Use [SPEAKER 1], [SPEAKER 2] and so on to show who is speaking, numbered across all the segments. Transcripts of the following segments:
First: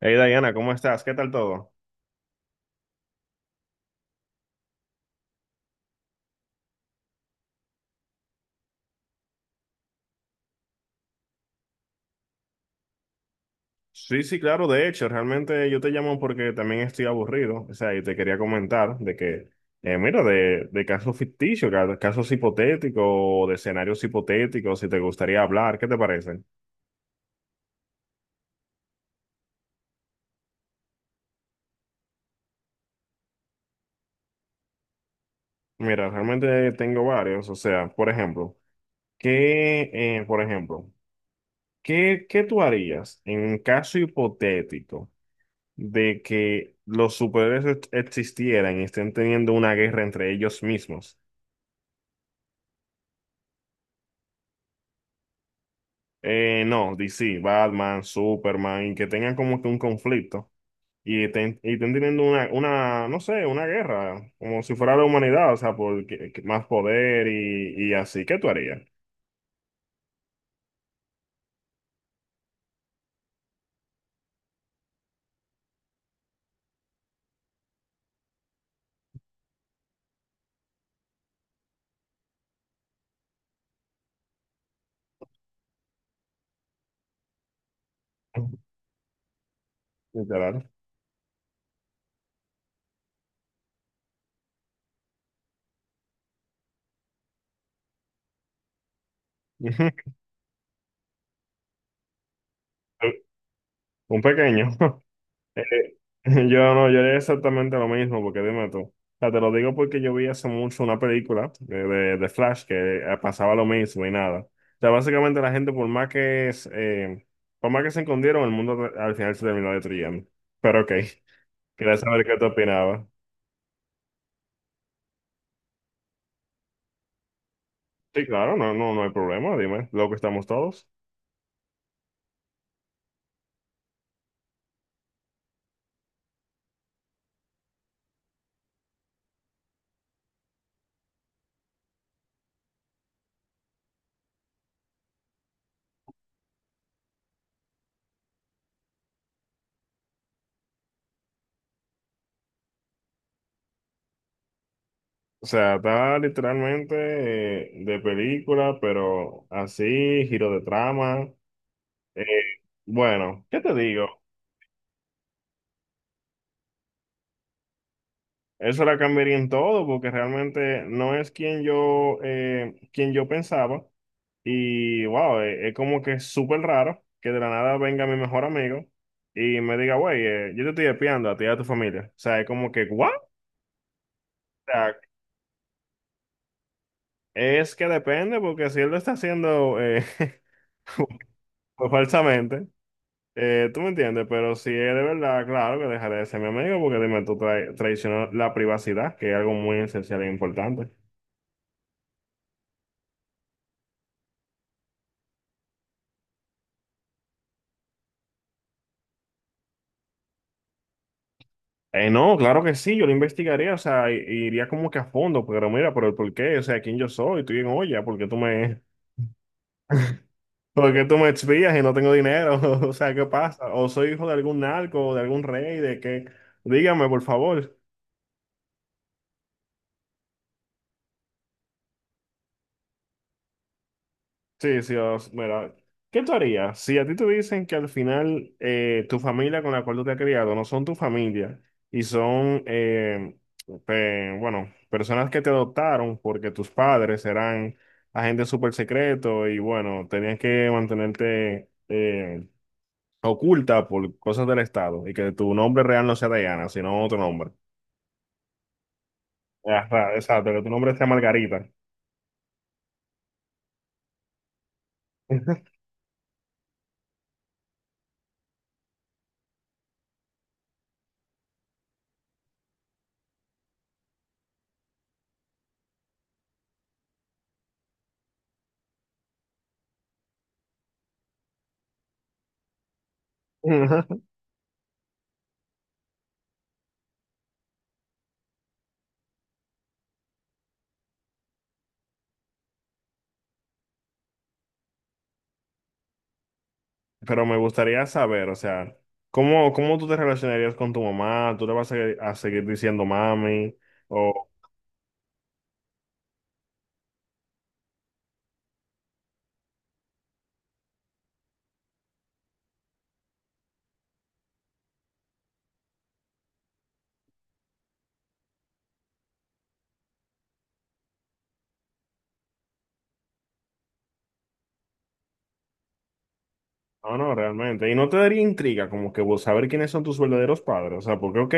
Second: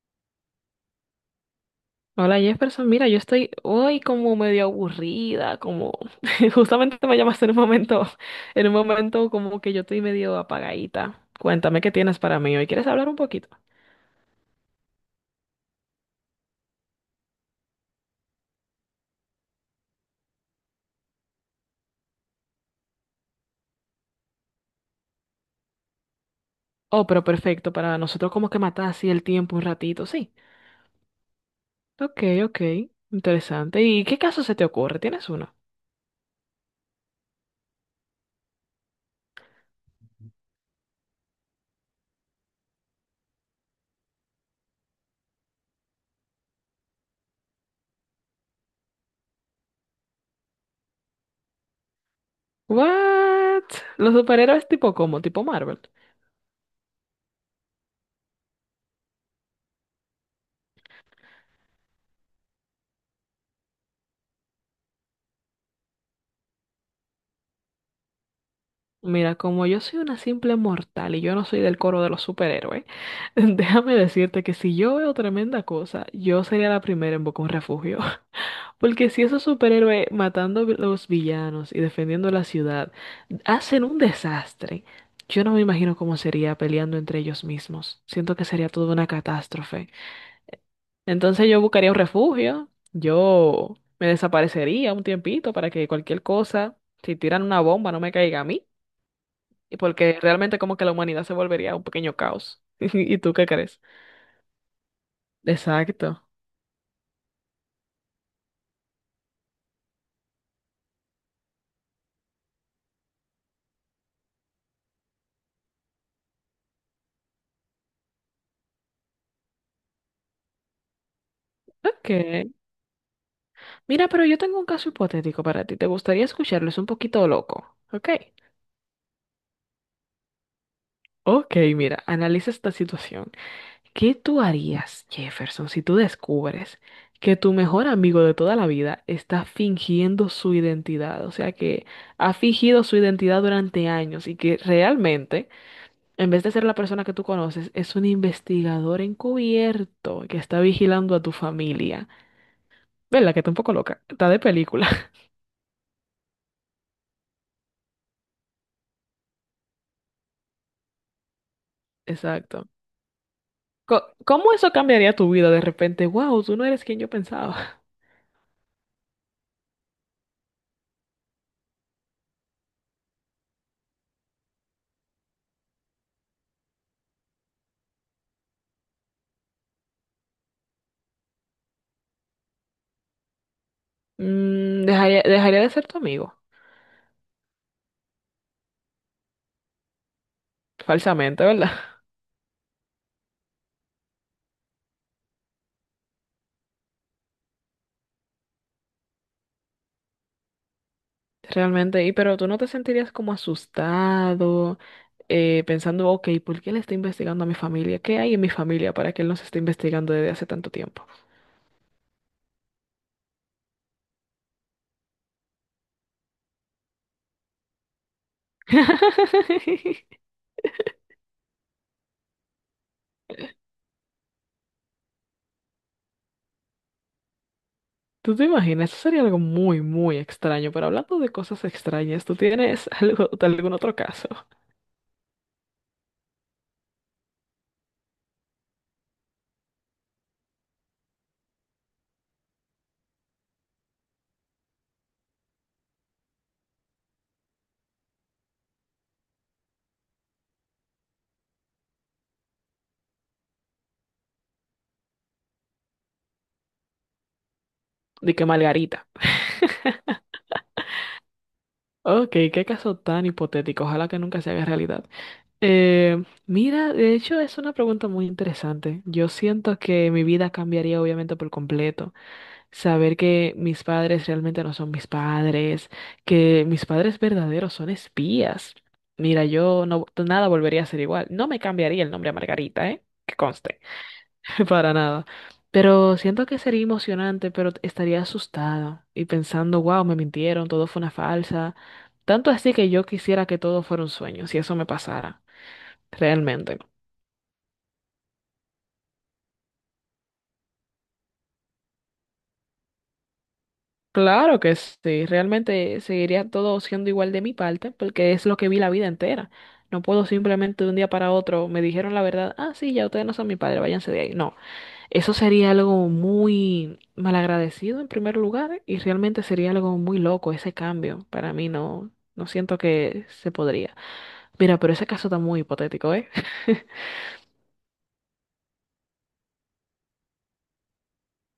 [SPEAKER 1] Hey Diana, ¿cómo estás? ¿Qué tal todo?
[SPEAKER 2] Hola Jefferson, mira, yo estoy hoy como medio aburrida, como justamente me llamaste en un momento como que yo estoy medio apagadita. Cuéntame qué tienes para mí hoy. ¿Quieres hablar un poquito?
[SPEAKER 1] Sí, sí, claro, de hecho, realmente yo te llamo porque también estoy aburrido, o sea, y te quería comentar de que, mira, de casos ficticios, casos hipotéticos, o de escenarios hipotéticos, si te gustaría hablar, ¿qué te parece?
[SPEAKER 2] Oh, pero perfecto, para nosotros como que matar así el tiempo un ratito, sí. Ok, ok, interesante. ¿Y qué caso se te ocurre? ¿Tienes uno?
[SPEAKER 1] Mira, realmente tengo varios, o sea, por ejemplo, por ejemplo, ¿qué, qué tú harías en un caso hipotético de que los superhéroes existieran y estén teniendo una guerra entre ellos mismos?
[SPEAKER 2] What? ¿Los superhéroes tipo cómo? ¿Tipo Marvel?
[SPEAKER 1] No, DC, Batman, Superman, y que tengan como que un conflicto y estén teniendo una, no sé, una guerra, como si fuera la humanidad, o sea, que más poder y así. ¿Qué tú harías?
[SPEAKER 2] Mira, como yo soy una simple mortal y yo no soy del coro de los superhéroes, déjame decirte que si yo veo tremenda cosa, yo sería la primera en buscar un refugio. Porque si esos superhéroes matando los villanos y defendiendo la ciudad hacen un desastre, yo no me imagino cómo sería peleando entre ellos mismos. Siento que sería toda una catástrofe.
[SPEAKER 1] Literal.
[SPEAKER 2] Entonces yo buscaría un refugio, yo me desaparecería un tiempito para que cualquier cosa, si tiran una bomba, no me caiga a mí. Y porque realmente como que la humanidad se volvería un pequeño caos. ¿Y tú qué crees?
[SPEAKER 1] Un pequeño. Eh,
[SPEAKER 2] Exacto.
[SPEAKER 1] Yo no, yo haría exactamente lo mismo, porque dime tú. O sea, te lo digo porque yo vi hace mucho una película de, de Flash que pasaba lo mismo y nada. O sea, básicamente la gente, por más que se escondieron, el mundo al final se terminó destruyendo. Pero ok, quería saber qué te
[SPEAKER 2] Ok.
[SPEAKER 1] opinaba.
[SPEAKER 2] Mira, pero yo tengo un caso hipotético para ti. ¿Te gustaría escucharlo? Es un poquito loco. Ok.
[SPEAKER 1] Sí, claro, no, no, no hay problema, dime, lo que estamos todos.
[SPEAKER 2] Ok, mira, analiza esta situación. ¿Qué tú harías, Jefferson, si tú descubres que tu mejor amigo de toda la vida está fingiendo su identidad? O sea, que ha fingido su identidad durante años y que realmente, en vez de ser la persona que tú conoces, es un investigador encubierto que está vigilando a tu familia. ¿Verdad? Que está un poco loca. Está de película.
[SPEAKER 1] O sea, está literalmente de película, pero así, giro de trama. Eh,
[SPEAKER 2] Exacto.
[SPEAKER 1] bueno, ¿qué te digo?
[SPEAKER 2] ¿Cómo eso cambiaría tu vida de repente? Wow, tú no eres quien yo pensaba.
[SPEAKER 1] Eso la cambiaría en todo, porque realmente no es quien yo pensaba. Y wow, como que es súper raro que de la nada venga mi mejor amigo y me diga, güey, yo te estoy espiando a ti y a tu familia. O sea, es como que, ¿what? O
[SPEAKER 2] Mm,
[SPEAKER 1] sea,
[SPEAKER 2] dejaría de ser tu amigo.
[SPEAKER 1] es que depende, porque si él lo está haciendo
[SPEAKER 2] Falsamente, ¿verdad?
[SPEAKER 1] pues, falsamente, tú me entiendes, pero si es de verdad, claro que dejaré de ser mi amigo, porque dime, tú traicionas la privacidad, que es algo muy esencial e importante.
[SPEAKER 2] Realmente. Y pero tú no te sentirías como asustado, pensando, ok, ¿por qué él está investigando a mi familia? ¿Qué hay en mi familia para que él nos esté investigando desde hace tanto tiempo?
[SPEAKER 1] No, claro que sí, yo lo investigaría, o sea, iría como que a fondo, pero mira, pero ¿por qué? O sea, ¿quién yo soy? Tú bien, oye, ¿por qué tú me, por qué tú me espías y no tengo dinero? O sea, ¿qué pasa? ¿O soy hijo de algún narco, de algún rey, de qué? Dígame, por favor.
[SPEAKER 2] ¿Tú te imaginas? Eso sería algo muy, muy extraño. Pero hablando de cosas extrañas, ¿tú tienes algo, algún otro caso?
[SPEAKER 1] Sí, sí, mira, ¿qué tú harías si a ti te dicen que al final tu familia con la cual tú te has criado no son tu familia y son, bueno, personas que te adoptaron porque tus padres eran agentes súper secretos y bueno, tenías que mantenerte oculta por cosas del Estado y que tu nombre real no sea Diana, sino otro nombre?
[SPEAKER 2] De que Margarita.
[SPEAKER 1] Ajá, exacto, que tu nombre sea Margarita.
[SPEAKER 2] Ok, qué caso tan hipotético. Ojalá que nunca se haga realidad. Mira, de hecho es una pregunta muy interesante. Yo siento que mi vida cambiaría obviamente por completo. Saber que mis padres realmente no son mis padres, que mis padres verdaderos son espías. Mira, yo no, nada volvería a ser igual. No me cambiaría el nombre a Margarita, ¿eh? Que conste. Para nada. Pero siento que sería emocionante, pero estaría asustada y pensando, wow, me mintieron, todo fue una falsa. Tanto así que yo quisiera que todo fuera un sueño, si eso me pasara, realmente.
[SPEAKER 1] Pero me gustaría saber, o sea, ¿cómo, cómo tú te relacionarías con tu mamá? ¿Tú le vas a seguir diciendo mami? O,
[SPEAKER 2] Claro que sí, realmente seguiría todo siendo igual de mi parte, porque es lo que vi la vida entera. No puedo simplemente de un día para otro, me dijeron la verdad, ah, sí, ya ustedes no son mi padre, váyanse de ahí. No. Eso sería algo muy malagradecido en primer lugar y realmente sería algo muy loco ese cambio. Para mí no, no siento que se podría. Mira, pero ese caso está muy hipotético, ¿eh?
[SPEAKER 1] no, no, realmente. Y no te daría intriga como que vos saber quiénes son tus verdaderos padres. O sea, porque, ok,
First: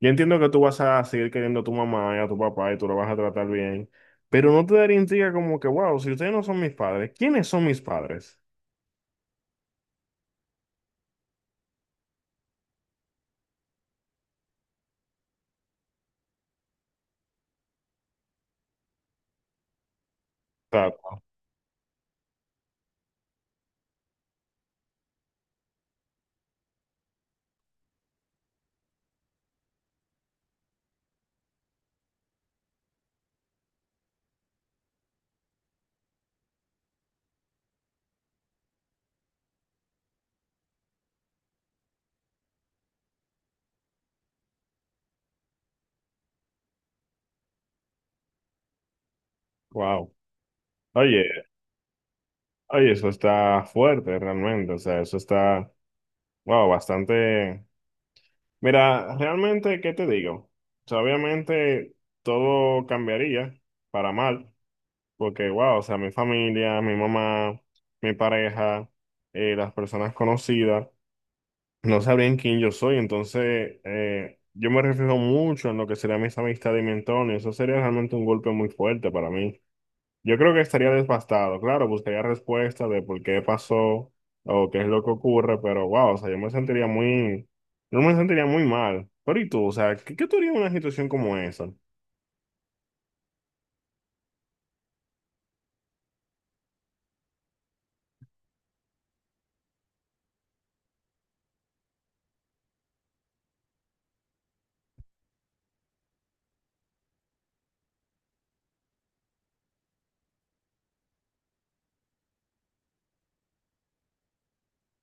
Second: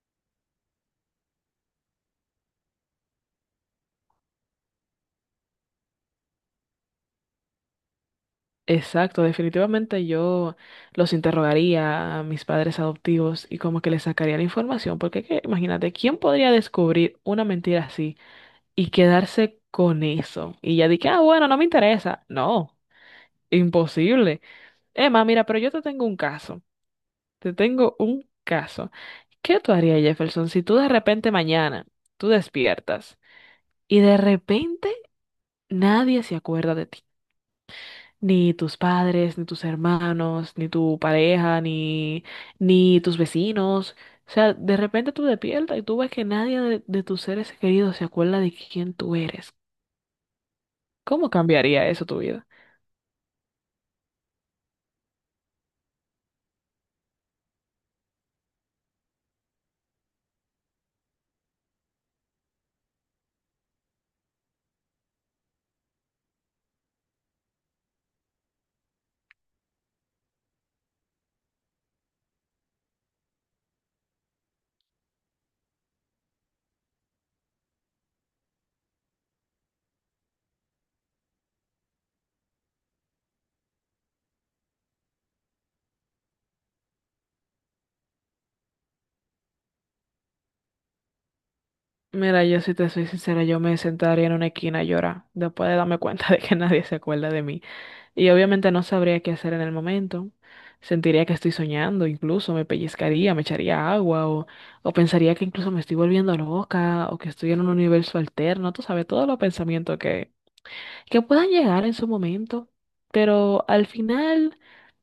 [SPEAKER 1] yo entiendo que tú vas a seguir queriendo a tu mamá y a tu papá y tú lo vas a tratar bien, pero no te daría intriga como que, wow, si ustedes no son mis padres, ¿quiénes son mis padres?
[SPEAKER 2] Exacto, definitivamente yo los interrogaría a mis padres adoptivos y como que les sacaría la información, porque imagínate, ¿quién podría descubrir una mentira así y quedarse con eso?
[SPEAKER 1] O
[SPEAKER 2] Y ya dije,
[SPEAKER 1] sea,
[SPEAKER 2] ah, bueno, no me interesa. No, imposible. Emma, mira, pero yo te tengo un caso. Te tengo un caso. ¿Qué tú harías, Jefferson, si tú de repente mañana tú despiertas y de repente nadie se acuerda de ti? Ni tus padres, ni tus hermanos, ni tu pareja, ni, ni tus vecinos. O sea, de repente tú despiertas y tú ves que nadie de tus seres queridos se acuerda de quién tú eres.
[SPEAKER 1] wow.
[SPEAKER 2] ¿Cómo
[SPEAKER 1] Oye,
[SPEAKER 2] cambiaría eso tu vida?
[SPEAKER 1] oye, eso está fuerte realmente. O sea, eso está, wow, bastante. Mira, realmente, ¿qué te digo? O sea, obviamente todo cambiaría para mal, porque, wow, o sea, mi familia, mi mamá, mi pareja, las personas conocidas, no sabrían quién yo soy, entonces yo me reflejo mucho en lo que serían mis amistades y mi entorno, y eso sería realmente un golpe muy fuerte para mí. Yo creo que estaría desbastado, claro, buscaría respuestas de por qué pasó o qué es lo que ocurre, pero wow, o sea, yo me sentiría muy mal. Pero ¿y tú? O sea, ¿qué, qué tú harías en una situación como esa?
[SPEAKER 2] Mira, yo si te soy sincera, yo me sentaría en una esquina a llorar después de darme cuenta de que nadie se acuerda de mí. Y obviamente no sabría qué hacer en el momento. Sentiría que estoy soñando, incluso me pellizcaría, me echaría agua o pensaría que incluso me estoy volviendo loca o que estoy en un universo alterno. Tú sabes, todos los pensamientos que puedan llegar en su momento. Pero al final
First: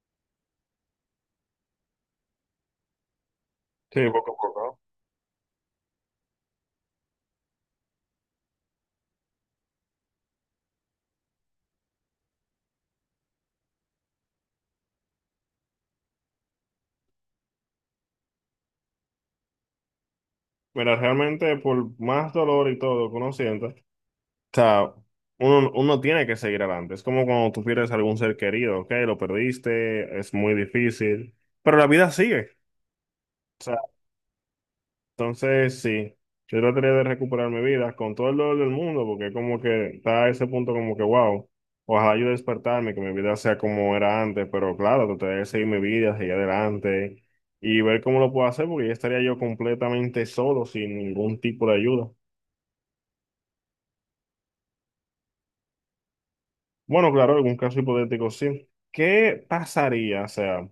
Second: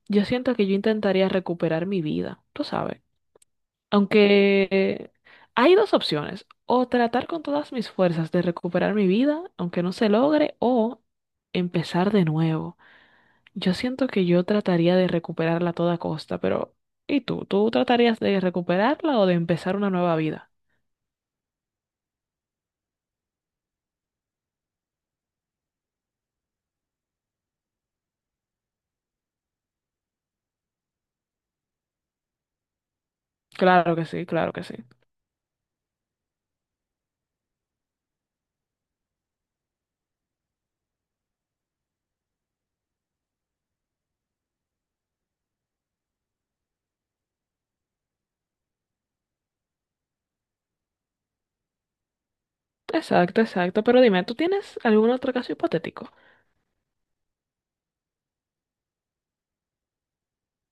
[SPEAKER 2] yo siento que yo intentaría recuperar mi vida, tú sabes.
[SPEAKER 1] Sí, poco a poco.
[SPEAKER 2] Aunque hay dos opciones. O tratar con todas mis fuerzas de recuperar mi vida, aunque no se logre, o empezar de nuevo. Yo siento que yo trataría de recuperarla a toda costa, pero ¿y tú? ¿Tú tratarías de recuperarla o de empezar una nueva vida?
[SPEAKER 1] Mira, realmente por más dolor y todo que uno sienta, o sea, uno tiene que seguir adelante. Es como cuando tú pierdes algún ser querido, ok, lo perdiste, es muy difícil, pero la vida sigue.
[SPEAKER 2] Claro que sí, claro que sí.
[SPEAKER 1] Entonces, sí, yo trataría de recuperar mi vida con todo el dolor del mundo, porque como que está a ese punto como que, wow, ojalá yo despertarme, que mi vida sea como era antes, pero claro, trataré de seguir mi vida, seguir adelante y ver cómo lo puedo hacer, porque ya estaría yo completamente solo, sin ningún tipo de ayuda.
[SPEAKER 2] Exacto, exacto. Pero dime, ¿tú tienes algún otro caso hipotético?
[SPEAKER 1] Bueno, claro, algún caso hipotético, sí. ¿Qué pasaría, o sea,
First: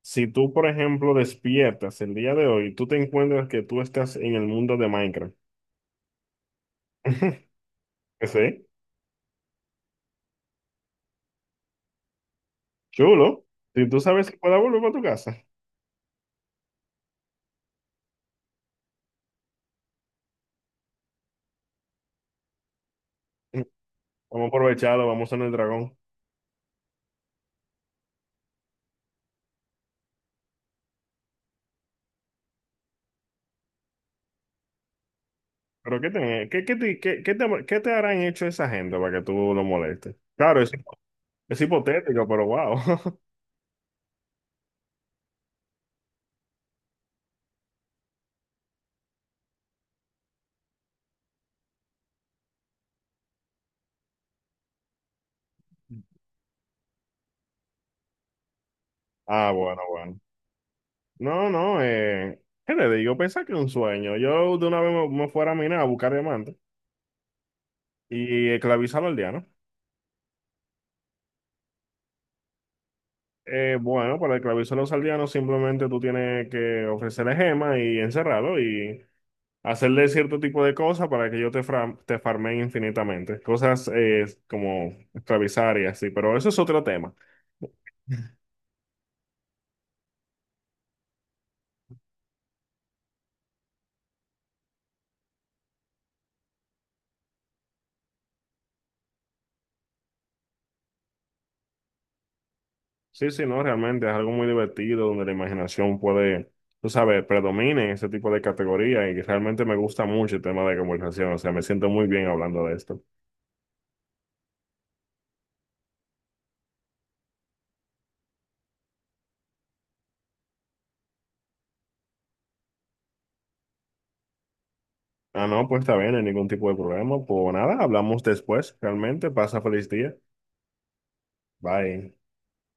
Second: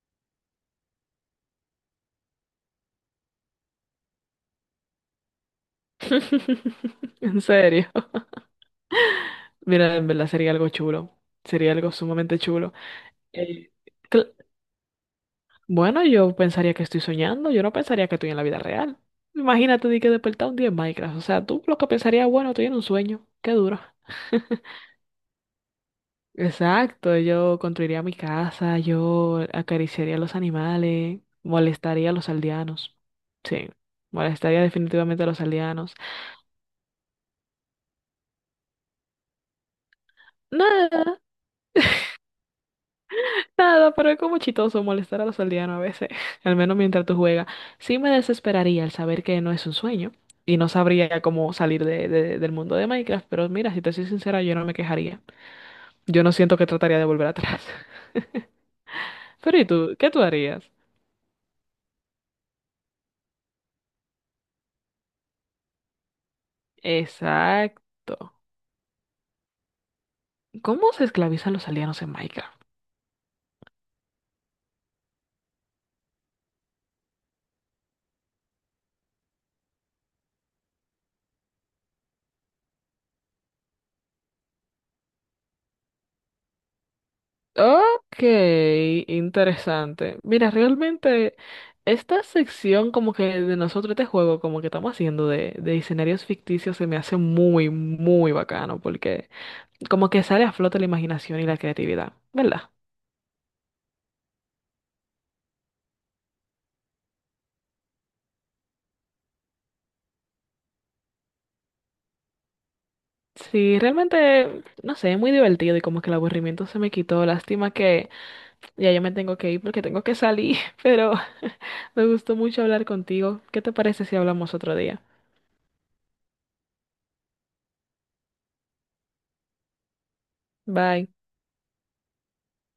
[SPEAKER 1] si tú, por ejemplo, despiertas el día de hoy, tú te encuentras que tú estás en el mundo de Minecraft?
[SPEAKER 2] En serio.
[SPEAKER 1] ¿Sí?
[SPEAKER 2] Mira, en verdad sería algo chulo. Sería algo sumamente chulo.
[SPEAKER 1] Chulo.
[SPEAKER 2] Eh,
[SPEAKER 1] Si tú sabes
[SPEAKER 2] cl-
[SPEAKER 1] que pueda volver para tu casa,
[SPEAKER 2] bueno, yo pensaría que estoy soñando. Yo no pensaría que estoy en la vida real. Imagínate de que despertar un día en Minecraft. O sea, tú lo que pensarías, bueno, estoy en un sueño. Qué duro.
[SPEAKER 1] vamos a aprovecharlo, vamos a en el dragón.
[SPEAKER 2] Exacto, yo construiría mi casa, yo acariciaría a los animales, molestaría a los aldeanos. Sí, molestaría definitivamente a los aldeanos.
[SPEAKER 1] Pero ¿qué te harán hecho esa gente para que tú lo molestes? Claro,
[SPEAKER 2] Nada,
[SPEAKER 1] es hipotético, pero wow.
[SPEAKER 2] nada, pero es como chistoso molestar a los aldeanos a veces, al menos mientras tú juegas. Sí me desesperaría al saber que no es un sueño y no sabría cómo salir del mundo de Minecraft, pero mira, si te soy sincera, yo no me quejaría. Yo no siento que trataría de volver atrás.
[SPEAKER 1] Ah,
[SPEAKER 2] Pero ¿y
[SPEAKER 1] bueno,
[SPEAKER 2] tú? ¿Qué
[SPEAKER 1] bueno.
[SPEAKER 2] tú harías?
[SPEAKER 1] No, no, ¿qué le digo? Pensá que es un sueño. Yo de una vez me, me fuera a minar a buscar diamantes
[SPEAKER 2] Exacto.
[SPEAKER 1] y esclavizar a los aldeanos.
[SPEAKER 2] ¿Cómo se esclavizan los aldeanos en Minecraft?
[SPEAKER 1] Bueno, para esclavizar a los aldeanos simplemente tú tienes que ofrecerle gemas y encerrarlo y hacerle cierto tipo de cosas para que yo te, te farme infinitamente. Cosas como esclavizar y así, pero eso es otro tema.
[SPEAKER 2] Ok, interesante. Mira, realmente esta sección como que de nosotros, este juego como que estamos haciendo de escenarios ficticios se me hace muy, muy bacano porque como que sale a flote la imaginación y la creatividad, ¿verdad?
[SPEAKER 1] Sí, sí, no, realmente es algo muy divertido donde la imaginación puede, tú sabes, predomine en ese tipo de categoría y realmente me gusta mucho el tema de conversación, o sea, me siento muy bien hablando de esto.
[SPEAKER 2] Sí, realmente, no sé, es muy divertido y como que el aburrimiento se me quitó. Lástima que ya yo me tengo que ir porque tengo que salir, pero me gustó mucho hablar contigo. ¿Qué te parece si hablamos otro día?
[SPEAKER 1] Ah, no, pues está bien, no hay ningún tipo de problema. Pues nada, hablamos después, realmente, pasa feliz día.
[SPEAKER 2] Bye.
[SPEAKER 1] Bye.